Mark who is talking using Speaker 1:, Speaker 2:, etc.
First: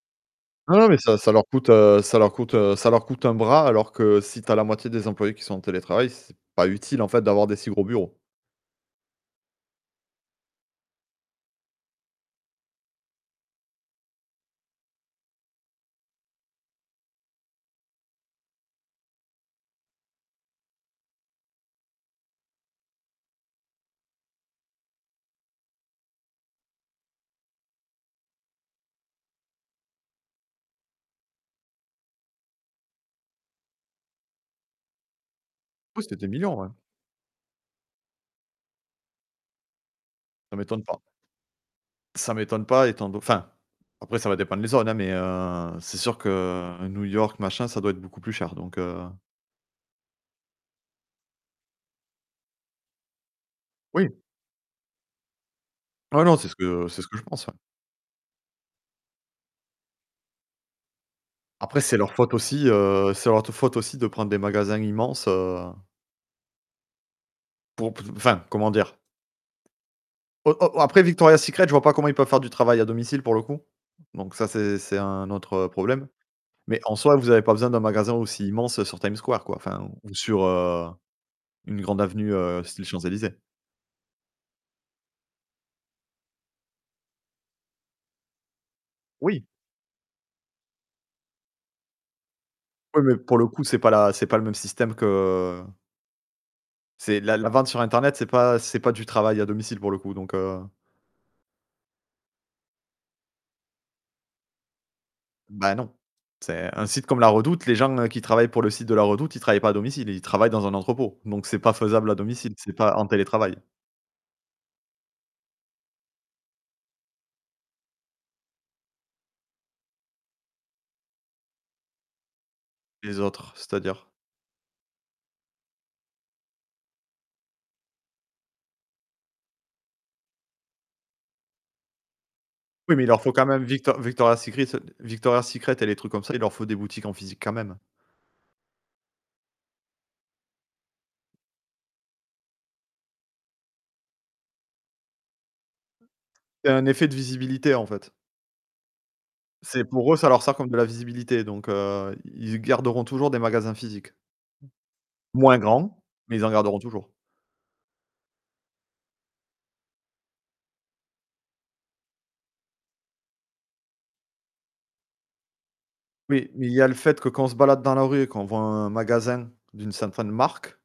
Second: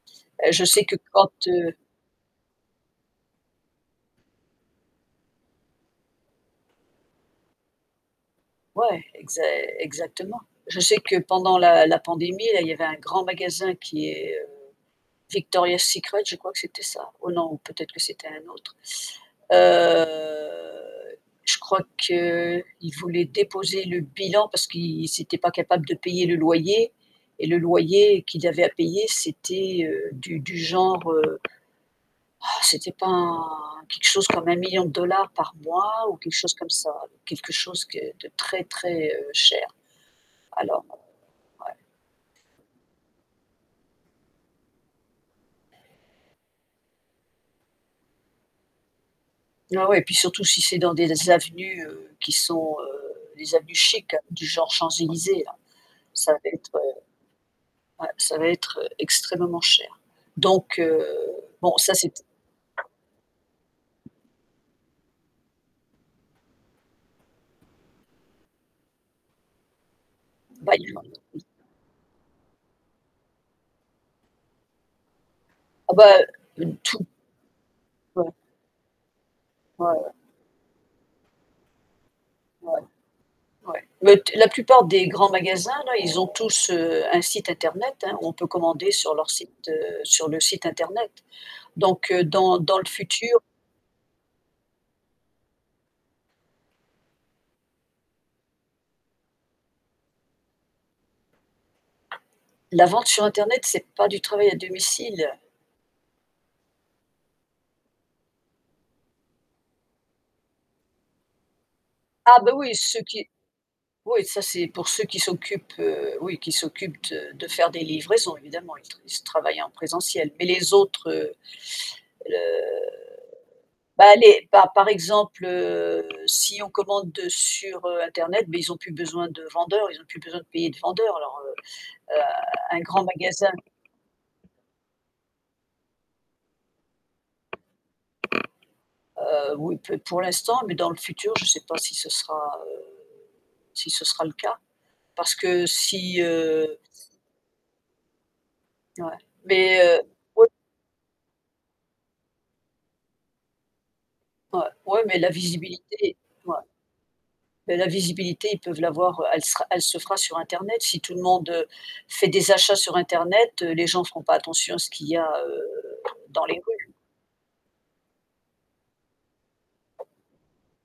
Speaker 1: Heu, je
Speaker 2: Non
Speaker 1: sais
Speaker 2: non,
Speaker 1: que,
Speaker 2: mais ça ça
Speaker 1: quand,
Speaker 2: leur coûte,
Speaker 1: heu
Speaker 2: heu, ça leur coûte, heu, ça leur coûte un bras. Alors que si tu as la moitié des employés qui sont en télétravail, c'est pas utile, en fait, d'avoir des si gros bureaux.
Speaker 1: Ouais, exa exactement. Je sais que pendant la la pandémie, là, il y avait un grand magasin qui est, heu, Victoria's secret, je crois que c'était ça. Oh non, peut-être que c'était un autre. Heu, je crois qu'ils voulaient déposer le bilan, parce qu'ils ils étaient pas capable de payer le loyer, et le loyer, qu'ils avaient à payer, c'était, heu, du du genre. C'était pas quelque chose comme 1 000 000 $ de dollars par
Speaker 2: Du coup
Speaker 1: mois,
Speaker 2: c'était
Speaker 1: ou
Speaker 2: des
Speaker 1: quelque chose
Speaker 2: millions,
Speaker 1: comme
Speaker 2: ouais.
Speaker 1: ça, quelque chose que de très, très, heu, cher.
Speaker 2: Ça m'étonne
Speaker 1: Alors,
Speaker 2: pas
Speaker 1: heu, ouais.
Speaker 2: ça m'étonne pas, étant do enfin, après ça va dépendre les zones, heu, mais heu, c'est sûr que New York machin, ça doit être beaucoup plus cher donc heu
Speaker 1: Ouais, ouais, puis surtout si c'est dans des avenues, heu, qui sont, heu les avenues
Speaker 2: Oui.
Speaker 1: chic du genre Champs-Élysées là,
Speaker 2: Non
Speaker 1: ça
Speaker 2: non,
Speaker 1: va
Speaker 2: c'est ce que,
Speaker 1: être,
Speaker 2: heu, c'est ce que je pense ouais.
Speaker 1: ouais, ça va être, heu, extrêmement cher. Donc heu, bon
Speaker 2: Après,
Speaker 1: ça
Speaker 2: c'est
Speaker 1: c'est
Speaker 2: leur
Speaker 1: t
Speaker 2: faute aussi, heu, c'est leur t faute aussi, de prendre des magasins immenses, heu Pour, p enfin, comment dire? Oh oh, heu, après Victoria
Speaker 1: [unintelligible]
Speaker 2: Secrets, je vois pas comment ils peuvent faire du travail à domicile pour le coup. Donc ça, c'est c'est un autre, heu,
Speaker 1: Ah bah
Speaker 2: problème.
Speaker 1: heu,
Speaker 2: Mais en
Speaker 1: tout
Speaker 2: soi, vous avez pas besoin d'un magasin
Speaker 1: Ouais.
Speaker 2: aussi immense, heu, sur Time Square quoi, enfin,
Speaker 1: Ouais, ouais.
Speaker 2: ou sur, heu, une grande avenue, heu,
Speaker 1: Ouais.
Speaker 2: style Champs-Élysées.
Speaker 1: Ouais. Les t la plupart des grands magasins là, ils ont tous, heu, un site internet, hein, on peut commander sur leur
Speaker 2: Oui.
Speaker 1: site, heu, sur le site internet. Donc heu, dans dans le
Speaker 2: Oui, mais pour
Speaker 1: futur
Speaker 2: le coup, c'est pas la c'est pas le même système que c'est la la vente sur internet, c'est pas ce n'est pas du travail à domicile pour le coup, donc heu
Speaker 1: La vente sur internet, c'est pas du travail à domicile.
Speaker 2: Bah non, c'est, heu, un site comme la redoute, les gens, heu, qui travaillent pour le site de la redoute, ils travaillent pas à domicile, ils travaillent dans un entrepôt. Donc, c'est pas faisable à
Speaker 1: Ah beh,
Speaker 2: domicile, c'est
Speaker 1: oui,
Speaker 2: pas
Speaker 1: ceux
Speaker 2: en
Speaker 1: qui
Speaker 2: télétravail.
Speaker 1: oui ça c'est pour ceux qui s'occupent, heu, oui qui s'occupent de de faire des livraisons évidemment, ils tr ils travaillent en présentiel. Mais les autres, heu heu,
Speaker 2: Les autres,
Speaker 1: ben,
Speaker 2: c'est-à-dire?
Speaker 1: les bah, par exemple, heu, si on commande, heu, sur, heu, internet, beh, ils ont plus besoin de vendeurs, ils ont plus besoin de payer de vendeurs. Alors, heu heu, un
Speaker 2: Oui, mais
Speaker 1: grand
Speaker 2: il leur faut quand
Speaker 1: magasin
Speaker 2: même Victor Victoria Secret Victoria's Secret, et les trucs comme ça, il leur faut des boutiques en physique quand même.
Speaker 1: Heu, oui, p pour l'instant, mais dans le futur, je sais pas si ce sera, heu, ce sera le cas. Parce que si,
Speaker 2: Il y a
Speaker 1: heu
Speaker 2: un effet de visibilité, en fait.
Speaker 1: Ouais,
Speaker 2: C'est
Speaker 1: beh,
Speaker 2: pour eux, ça leur
Speaker 1: heu [unintelligible]
Speaker 2: sert comme de la visibilité, donc heu, ils garderont toujours des magasins physiques.
Speaker 1: Ouais ouais, mais la
Speaker 2: Moins grands,
Speaker 1: visibilité,
Speaker 2: mais ils en
Speaker 1: ouais.
Speaker 2: garderont toujours.
Speaker 1: Beh, la visibilité, ils peuvent l'avoir, heu elle sera elle se fera sur internet. Si tout le monde, heu, fait des achats sur internet, heu, les gens seront pas attention à ce qu'il y a, heu, dans
Speaker 2: Oui,
Speaker 1: les
Speaker 2: mais il y a le
Speaker 1: rues.
Speaker 2: fait que, quand on se balade dans la rue, et qu'on voit un magasin d'une certaine marque